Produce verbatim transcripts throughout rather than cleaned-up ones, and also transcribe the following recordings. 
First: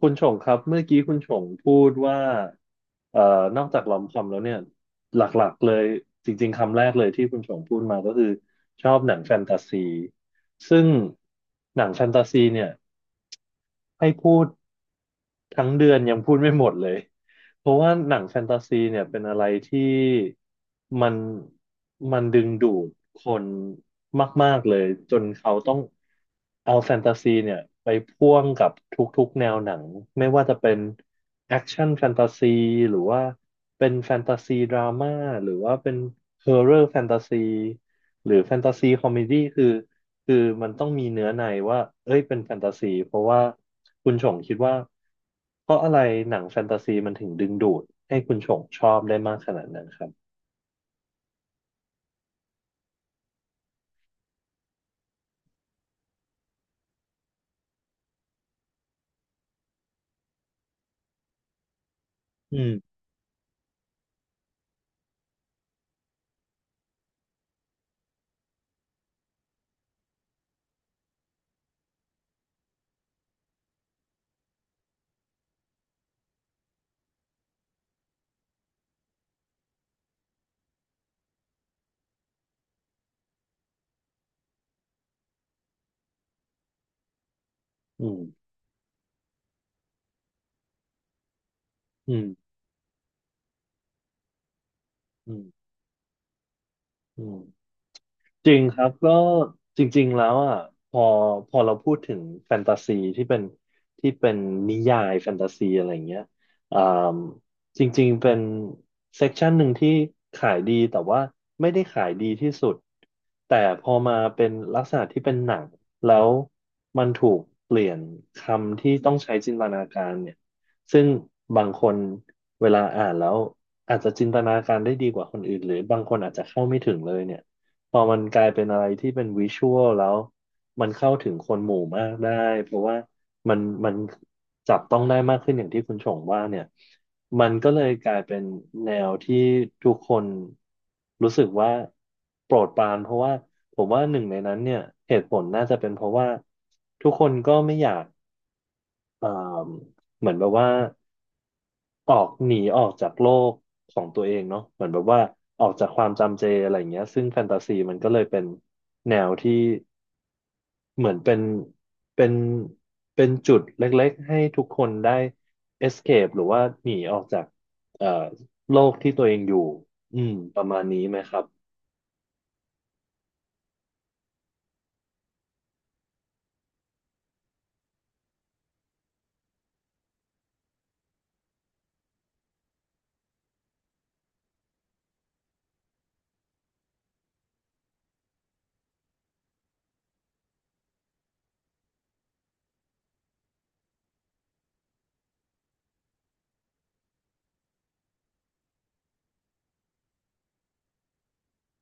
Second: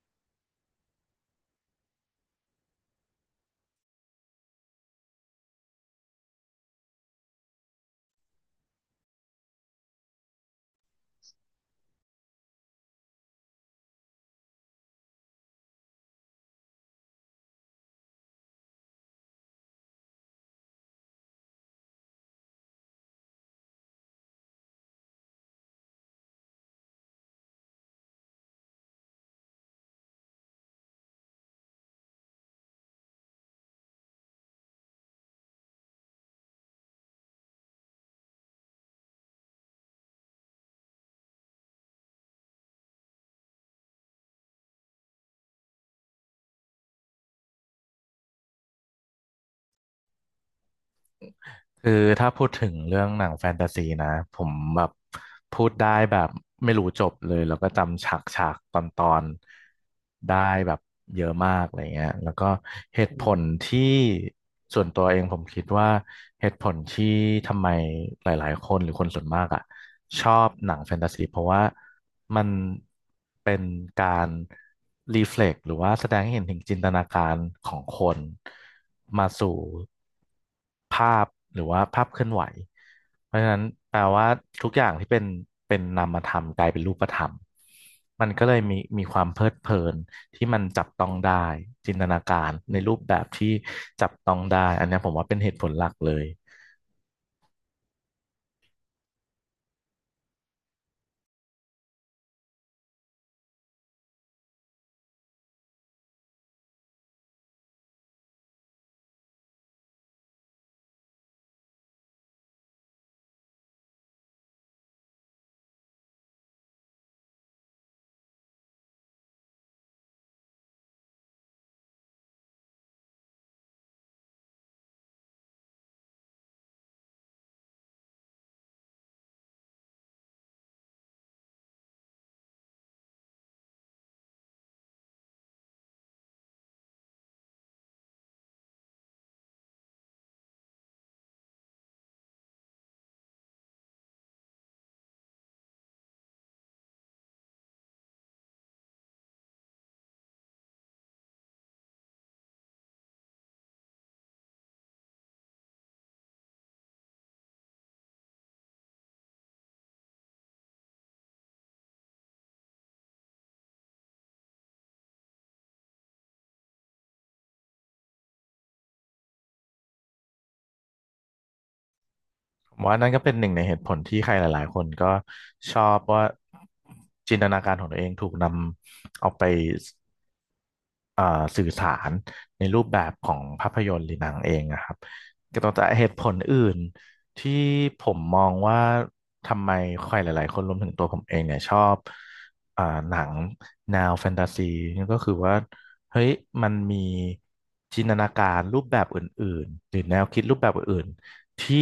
คุณชงครับเมื่อกี้คุณชงพูดว่าเอ่อนอกจากลอมคอมแล้วเนี่ยหลักๆเลยจริงๆคำแรกเลยที่คุณชงพูดมาก็คือชอบหนังแฟนตาซีซึ่งหนังแฟนตาซีเนี่ยให้พูด ทั้งเดือนยังพูดไม่หมดเลย เพราะว่าหนังแฟนตาซีเนี่ยเป็นอะไรที่มันมันดึงดูดคนมากๆเลยจนเขาต้องเอาแฟนตาซีเนี่ยไปพ่วงกับทุกๆแนวหนังไม่ว่าจะเป็นแอคชั่นแฟนตาซีหรือว่าเป็นแฟนตาซีดราม่าหรือว่าเป็นฮอ r ์เรอร์แฟนตาซีหรือแฟนตาซีคอมเมดี้คือ คือมันต้องมีเนื้อในว่าเอ้ยเป็นแฟนตาซี เพราะว่าคุณชงคิดว่าเพราะอะไรหนังแฟนตาซีมันถึงดึงดูดให้คุณชงชอบได้มากขนาดนั้นครับคือถ้าพูดถึงเรื่องหนังแฟนตาซีนะผมแบบพูดได้แบบไม่รู้จบเลยแล้วก็จำฉากฉากตอนตอนๆได้แบบเยอะมากอะไรเงี้ยแล้วก็อืมเหตุผลที่ส่วนตัวเองผมคิดว่าเหตุผลที่ทำไมหลายๆคนหรือคนส่วนมากอ่ะชอบหนังแฟนตาซีเพราะว่ามันเป็นการรีเฟล็กหรือว่าแสดงให้เห็นถึงจินตนาการของคนมาสู่ ภาพหรือว่าภาพเคลื่อนไหวเพราะฉะนั้นแปลว่าทุกอย่างที่เป็นเป็นนามธรรมกลายเป็นรูปธรรมอืมมันก็เลยมีมีความเพลิดเพลินที่มันจับต้องได้จินตอืนามการในรูปแบบที่จับต้องได้อันเนี้ยผมว่าอืเป็นเหตุผมลหลักเลยอืม จริงครับก็จริงๆแล้วอ่ะพอพอเราพูดถึงแฟนตาซีที่เป็นที่เป็นนิยายแฟนตาซีอะไรเงี้ยอ่ามจริงๆเป็นเซกชันหนึ่งที่ขายดีแต่ว่าไม่ได้ขายดีที่สุดแต่พอมาเป็นลักษณะที่เป็นหนังแล้วมันถูกเปลี่ยนคำที่ต้องใช้จินตนาการเนี่ยซึ่งบางคนเวลาอ่านแล้วอาจจะจินตนาการได้ดีกว่าคนอื่นหรือบางคนอาจจะเข้าไม่ถึงเลยเนี่ย พอมันกลายเป็นอะไรที่เป็นวิชวลแล้วมันเข้าถึงคนหมู่มากได้เพราะว่ามันมันจับต้องได้มากขึ้นอย่างที่คุณชงว่าเนี่ยมันก็เลยกลายเป็นแนวที่ทุกคนรู้สึกว่าโปรดปรานเพราะว่าผมว่าหนึ่งในนั้นเนี่ยเหตุผลน่าจะเป็นเพราะว่าทุกคนก็ไม่อยากเอ่อเหมือนแบบว่า ออกหนีออกจากโลกของตัวเองเนาะเหมือนแบบว่าออกจากความจำเจอะไรอย่างเงี้ยซึ่งแฟนตาซีมันก็เลยเป็นแนวที่เหมือนเป็นเป็นเป็นจุดเล็กๆให้ทุกคนได้ escape หรือว่าหนีออกจากเอ่อโลกที่ตัวเองอยู่อืมประมาณนี้ไหมครับผมว่านั่นก็เป็นหนึ่งในเหตุผลที่ใครหลายๆคนก็ชอบว่าจินตนาการของตัวเองถูกนำเอาไป เอ่อสื่อสารในรูปแบบของภาพยนตร์หรือหนังเองนะครับก็ต้องแต่เหตุผลอื่นที่ผมมองว่าทำไมใครหลายๆคนรวมถึงตัวผมเองเนี่ยชอบอ่าหนังแนวแฟนตาซีนี่ก็คือว่าเฮ้ยมันมีจินตนาการรูปแบบอื่นๆหรือแนวคิดรูปแบบอื่นๆที่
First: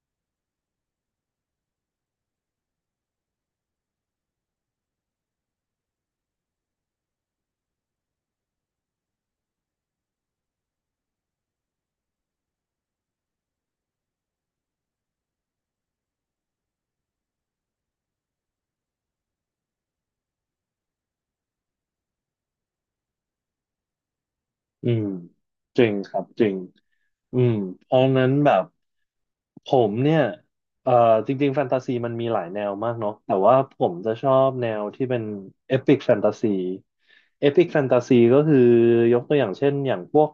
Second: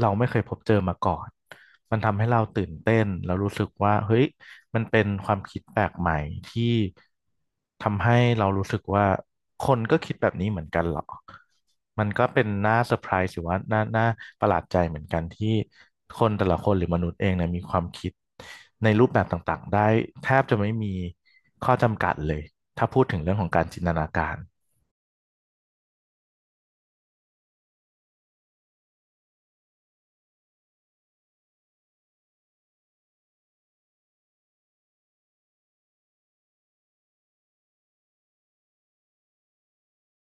เราไม่เคยพบเจอมาก่อนมันทำให้เราตื่นเต้นแล้วรู้สึกว่าเฮ้ย มันเป็นความคิดแปลกใหม่ที่ทำให้เรารู้สึกว่าคนก็คิดแบบนี้เหมือนกันเหรอมันก็เป็นน่าเซอร์ไพรส์หรือว่าน่าน่าประหลาดใจเหมือนกันที่คนแต่ละคนหรือมนุษย์เองเนี่ยมีความคิดในรูปแบบต่างๆได้แทบจะไม่มีข้อจำกัดเลย ถ้าพูดถึงเรื่องของการจินตนาการอืมจริงครับจริงอืมเพราะงั้นแบบ ผมเนี่ยเอ่อจริงๆแฟนตาซีมันมีหลายแนวมากเนาะแต่ว่าผมจะชอบแนวที่เป็นเอพิกแฟนตาซีเอพิกแฟนตาซีก็คือยกตัวอย่างเช่นอย่างพวก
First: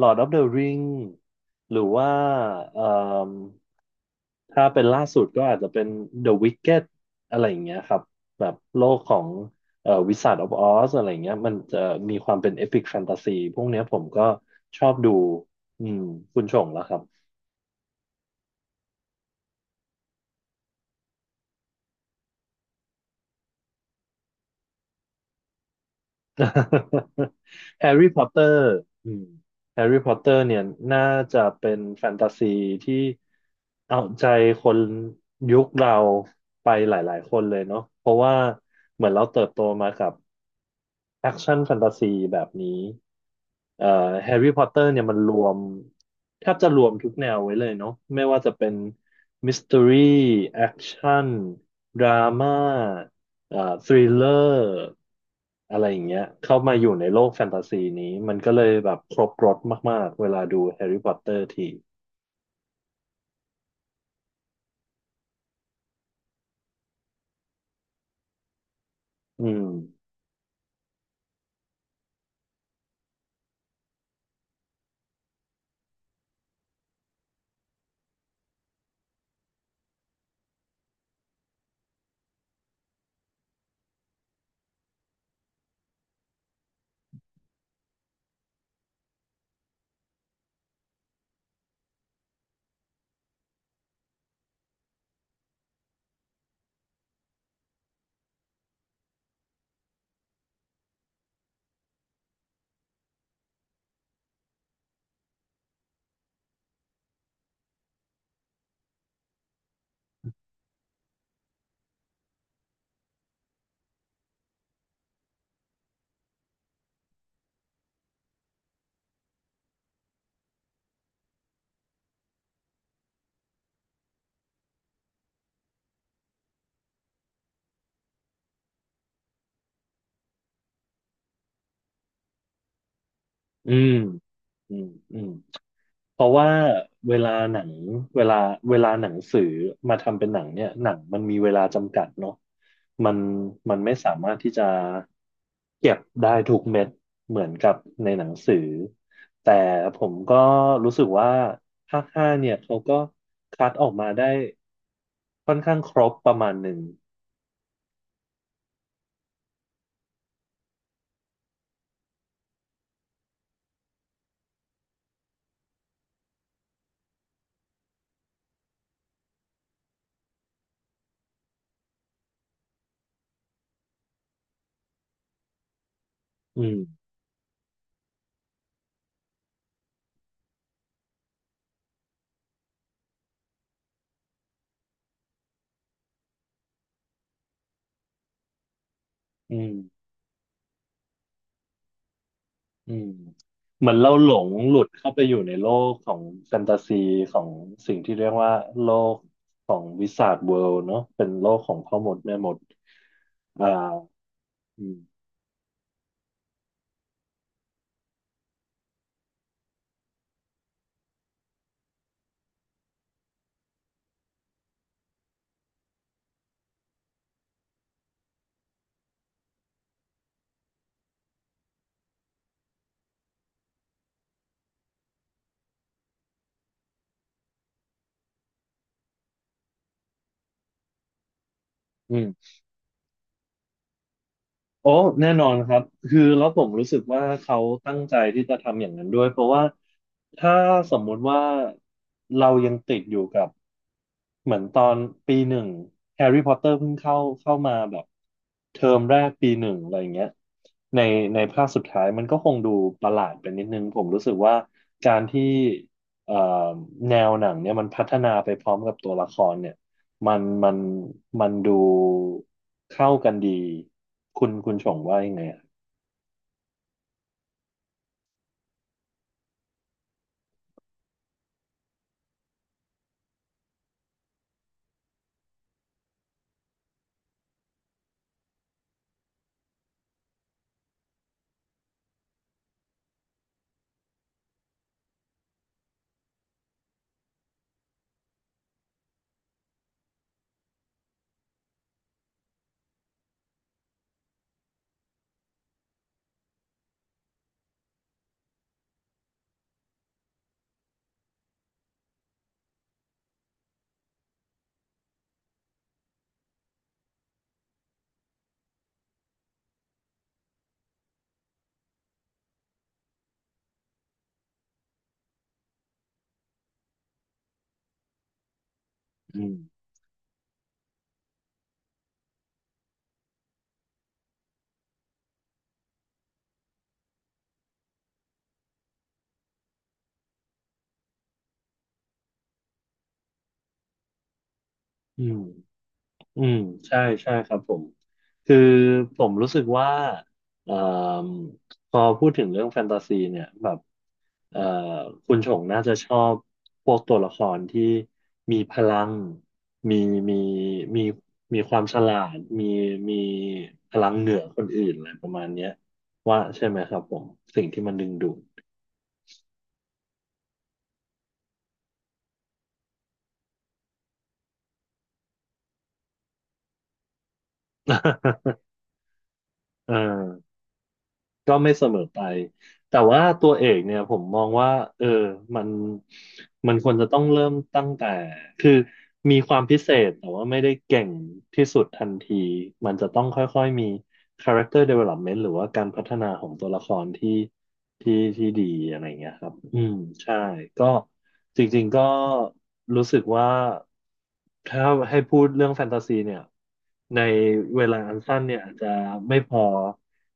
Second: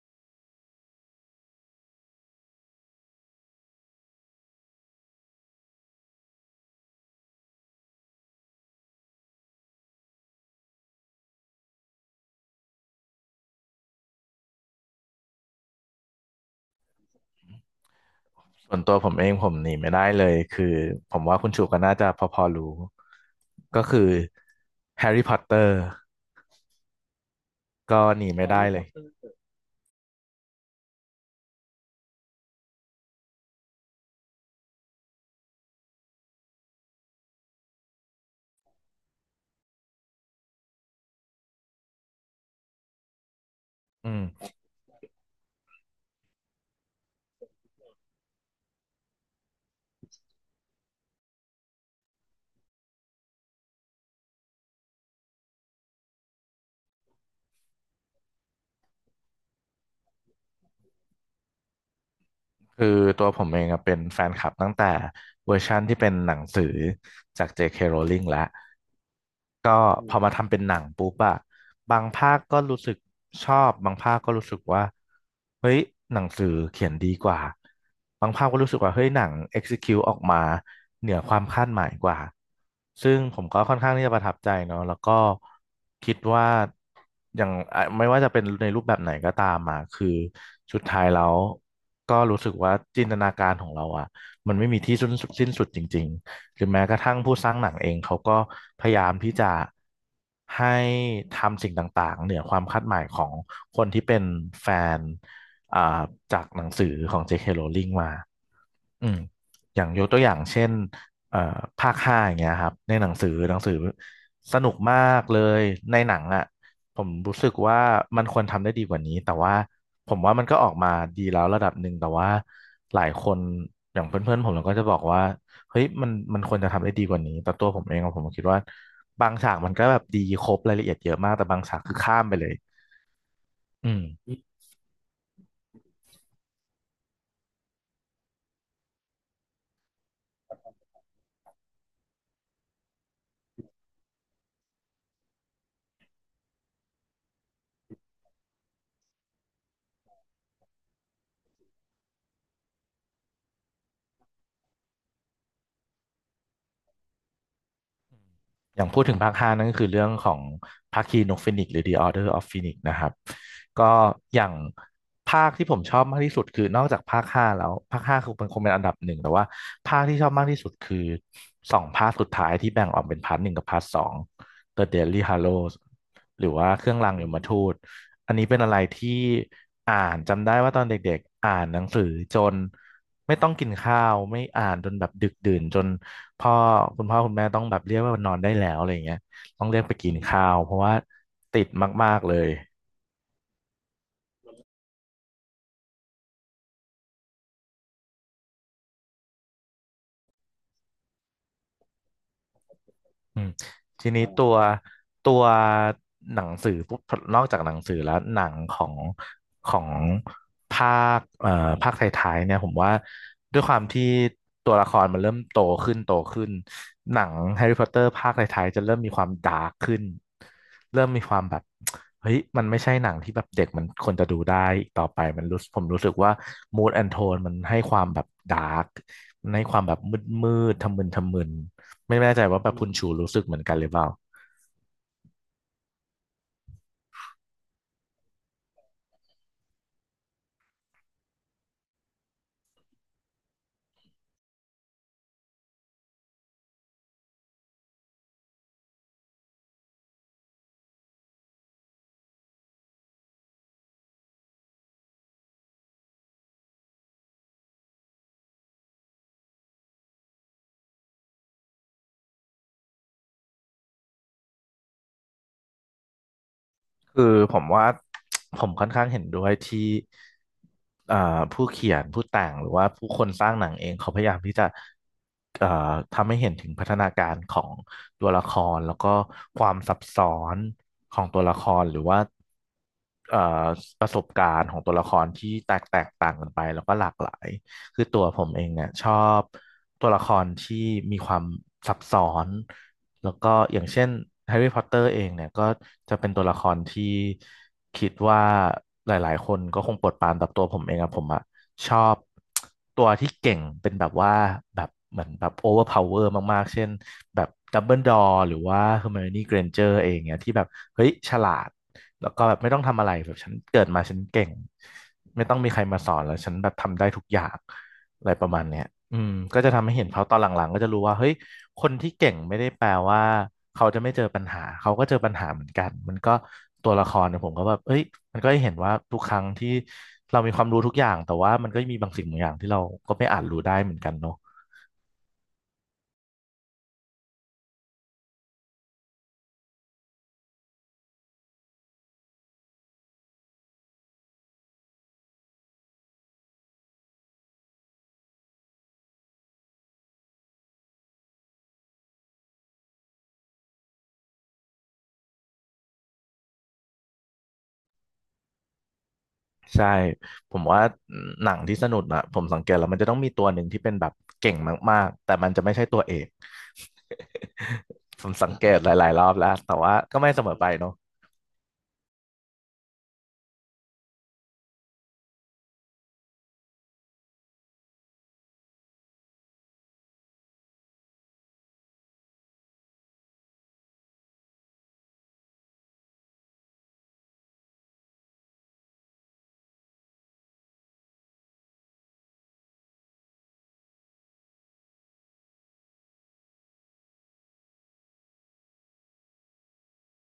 Lord of the Ring หรือว่าเอ่มถ้าเป็นล่าสุดก็อาจจะเป็น The Wicked อะไรอย่างเงี้ยครับ แบบโลกของเอ่อ Wizard of Oz อะไรอย่างเงี้ยมันจะมีความเป็นเอพิกแฟนตาซีพวกเนี้ยผมก็ชอบดูอืมคุณชงแล้วครับ ส่วนตัวผมเองผมหนีไม่ได้เลยคือผมว่าคุณชูก็น่าจะพอๆรู้ก็คือแฮร์รี่พอตเตอร์ แฮร์ก็รี่พหอตนีเตอไม่แฮร์ร์ได้รี่เลพอยตเตอรอืม์แฮร์รี่พอตเตอร์เนี่ยน่าจะเป็นแฟนตาซีที่เอาใจคนยุคเราไปหลายๆคนเลยเนาะเพราะว่าเหมือนเราเติบโตมากับแอคชั่นแฟนตาซีแบบนี้เอ่ออืม แฮร์รี่พอตเตอร์เนี่ยมันรวมแทบจะรวมทุกแนวไว้เลยเนาะไม่ว่าจะเป็นมิส t ต r รีแอคชั่นดราม่าเอ่อทริลเลอร์ อะไรอย่างเงี้ยเข้ามาอยู่ในโลกแฟนตาซีนี้มันก็เลยแบบครบรสมากๆเวลาดูแฮร์รี่พอตเตอร์ทีคือตัวผมเองอะเป็นแฟนคลับตั้งแต่เวอร์ชั่นที่เป็นหนังสือจาก เจ เค. Rowling แล้ว อืมก็อืพอมมาทำเป็นหนังปุ๊บอะบางภาคก็รู้สึกชอบบางภาคก็รู้สึกว่าเฮ้ยหนังสือเขียนดีกว่าบางภาคก็รู้สึกว่าเฮ้ยหนัง execute ออกมาเหนือความคาดหมายกว่าซึ่งผมก็ค่อนข้างที่จะประทับใจเนาะแล้วก็คิดว่าอย่างอ่ะไม่ว่าจะเป็นในรูปแบบไหนก็ตามอะคือสุดท้ายแล้วก็รู้สึกว่าจินตนาการของเราอะมันไม่มีที่สิ้นสุดสิ้นสุดจริง หรือแม้กระทั่งผู้สร้างหนังเองเขาก็พยายามที่จะให้ทำสิ่งต่างๆเหนือความคาดหมายของคนที่เป็นแฟนอ่าจากหนังสือของ เจ เค Rowling มา อืมอย่างยกตัวอย่างเช่นเอ่อภาคห้าอย่างเงี้ยครับในหนังสือหนังสือสนุกมากเลยในหนังอ่ะผมรู้สึกว่ามันควรทำได้ดีกว่านี้แต่ว่าผมว่ามันก็ออกมาดีแล้วระดับหนึ่งแต่ว่าหลายคนอย่างเพื่อนๆผมเราก็จะบอกว่าเฮ้ยมันมันควรจะทำได้ดีกว่านี้แต่ตัวผมเองอะผมคิดว่าบางฉากมันก็แบบดีครบรายละเอียดเยอะมากแต่บางฉากคือข้ามไปเลยอือืมม อืมอืมเพราะว่าเวลาหนังเวลาเวลาหนังสือมาทำเป็นหนังเนี่ยหนังมันมีเวลาจำกัดเนาะมันมันไม่สามารถที่จะเก็บได้ทุกเม็ดเหมือนกับในหนังสือแต่ผมก็รู้สึกว่าภาคห้าเนี่ยเขาก็คัดออกมาได้ค่อนข้างครบประมาณหนึ่ง อย่างพูดถึงภาคห้านั่นก็คือเรื่องของภาคีนกฟีนิกซ์หรือ The Order of Phoenix นะครับก็อย่างภาคที่ผมชอบมากที่สุดคือนอกจากภาคห้าแล้วภาคห้าคือมันคงเป็นอันดับหนึ่งแต่ว่าภาคที่ชอบมากที่สุดคือสองภาคสุดท้ายที่แบ่งออกเป็นพาร์ทหนึ่งกับพาร์ทสอง The Deathly Hallows หรืออืว่ามเครื่องรางยมทูตอันนี้เป็นอะไรที่อ่านจำได้ว่าตอนเด็กๆอ่านหนังสือจนไม่ต้องกินข้าวไม่อ่านจนแบบดึกดื่นจน พ่อคุณพ่อคุณแม่ต้องแบบเรียกว่านอนได้แล้วอะไรอย่างเงี้ยอืต้องเรียกไปมกินข้าวเพราะว่าติดมากๆเลย อืมเหมือนเราหลงหลุดเข้าไปอยู่ในโลกของแฟนตาซีของสิ่งที่เรียกว่าโลกของวิสาทเวิลด์เนาะเป็นโลกของพ่อมดแม่มดอืมอ่าทีนี้อืมตัวอืมตัวหนังสือปุ๊บนอกจากหนังสือแล้วหนังของของภาคเอ่อภาคท้ายๆเนี่ยผมว่าด้วยความที่ตัวละครมันเริ่มโตขึ้นโตขึ้นหนังแฮร์รี่พอตเตอร์ภาคท้ายๆจะเริ่มมีความดาร์กขึ้นเริ่มมีความแบบเฮ้ยมันไม่ใช่หนังที่แบบเด็กมันควรจะดูได้อีกต่อไปมันรู้ผมรู้สึกว่า mood and tone มันให้ความแบบดาร์กให้ความแบบมืดมืดทำมึนทำมึน อืไม่แน่ใจม ว่าแบบคุณชูรู้สึกเหมือนกันหรือเปล่าโอ้แน่นอนครับคือแล้วผมรู้สึกว่าเขาตั้งใจที่จะทำอย่างนั้นด้วยเพราะว่าถ้าสมมุติว่าเรายังติดอยู่กับเหมือนตอนปีหนึ่งแฮร์รี่พอตเตอร์เพิ่งเข้าเข้ามาแบบเทอมแรกปีหนึ่งอะไรอย่างเงี้ยในในภาคสุดท้ายมันก็คงดูประหลาดไปนิดนึงผมรู้สึกว่าการที่เอ่อแนวหนังเนี่ยมันพัฒนาไปพร้อมกับตัวละครเนี่ยมันมันมันดู เข้ากันดีคุณคุณชงว่ายังไงอะคือผมว่า ผมค่อนข้างเห็นด้วยที่อ่าผู้เขียนผู้แต่งหรือว่าผู้คนสร้างหนังเองเขาพยายามที่จะเอ่อทำให้เห็นถึงพัฒนาการของตัวละครแล้วก็ความซับซ้อนของตัวละครหรือว่าเอ่อประสบการณ์ของตัวละครที่แตกแตกต่างกันไปแล้วก็หลากหลาย คือตัวผมเองเนี่ยชอบตัวละครที่มีความซับซ้อนแล้วก็อย่างเช่นแฮร์รี่พอตเตอร์เองเนี่ยก็จะเป็นตัวละครที่คิดว่าหลายๆคนก็คงปวดปานแบบตัวผมเองอะผมอะชอบตัวที่เก่งเป็นแบบว่าแบบเหมือนแบบโอเวอร์พาวเวอร์มากๆ เช่นแบบดัมเบิลดอร์หรือว่าเฮอร์ไมโอนี่เกรนเจอร์เองเนี่ยที่แบบเฮ้ยฉลาด แล้วก็แบบไม่ต้องทำอะไรแบบฉันเกิดมาฉันเก่งไม่ต้องมีใครมาสอนแล้วฉันแบบทำได้ทุกอย่างอะไรประมาณเนี้ยอืมอืก็จะทำมให้เห็นเขาตอนหลังๆก็จะรู้ว่าเฮ้ยคนที่เก่งไม่ได้แปลว่าเขาจะไม่เจอปัญหาเขาก็เจอปัญหาเหมือนกันมันก็ตัวละครเนี่ยผมก็แบบเอ้ยมันก็ได้เห็นว่าทุกครั้งที่เรามีความรู้ทุกอย่างแต่ว่ามันก็มีบางสิ่งบางอย่างที่เราก็ไม่อาจรู้ได้เหมือนกันเนาะอืมอืมใช่ใช่ครับผมคือผมรู้สึกว่าเอ่มพอพูดถึงเรื่องแฟนตาซีเนี่ยแบบเอ่อคุณชงน่าจะชอบพวกตัวละครที่มีพลังมีมีมีมีความฉลาดมีมีพลังเหนือคนอื่นอะไรประมาณเนี้ยว่าใช่ไหมครับผมสิ่งที่มันดึงดูด ใช่ผมว่าหนังที่สนุกอะผมสังเกตแล้วมันจะต้องมีตัวหนึ่งที่เป็นแบบเก่งมากๆแต่มันจะไม่ใช่ตัวเอก ผมสังเกตหลายๆรอบแล้วแต่ เว่าก็ไม่เสมออ อไปเนาะก็ไม่เสมอไป แต่ว่าตัวเอกเนี่ยผมมองว่าเออมันมันควรจะต้องเริ่มตั้งแต่คือ มีความพิเศษแต่ว่าไม่ได้เก่งที่สุดทันทีมันจะต้องค่อยๆมี character development หรือว่าการพัฒนาของตัวละครที่ที่ที่ดีอะไรเงี้ยครับอืมใช่ก็จริงๆก็รู้สึกว่าถ้าให้พูดเรื่องแฟนตาซีเนี่ยในเวลาอันสั้นเนี่ยอาจจะไม่พอ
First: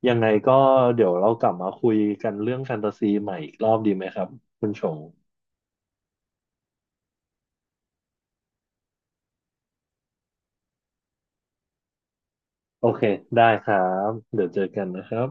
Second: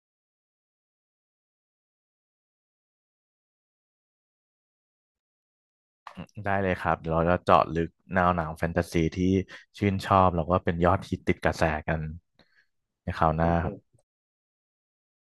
ยังไงก็เดี๋ยวเรากลับมาคุยกันเรื่องแฟนตาซีใหม่อีกรอบดีไหมครับคุณชง ได้เลยครับเดี๋ยวเราจะเจาะลึกแนวหนังแฟนตาซีที่ชื่นชอบแล้วก็เป็นยอดฮิตติดกระแสกันโอเค ในคราวหได้น้าคครัรับบ เดี๋ยวเจอกันนะครับ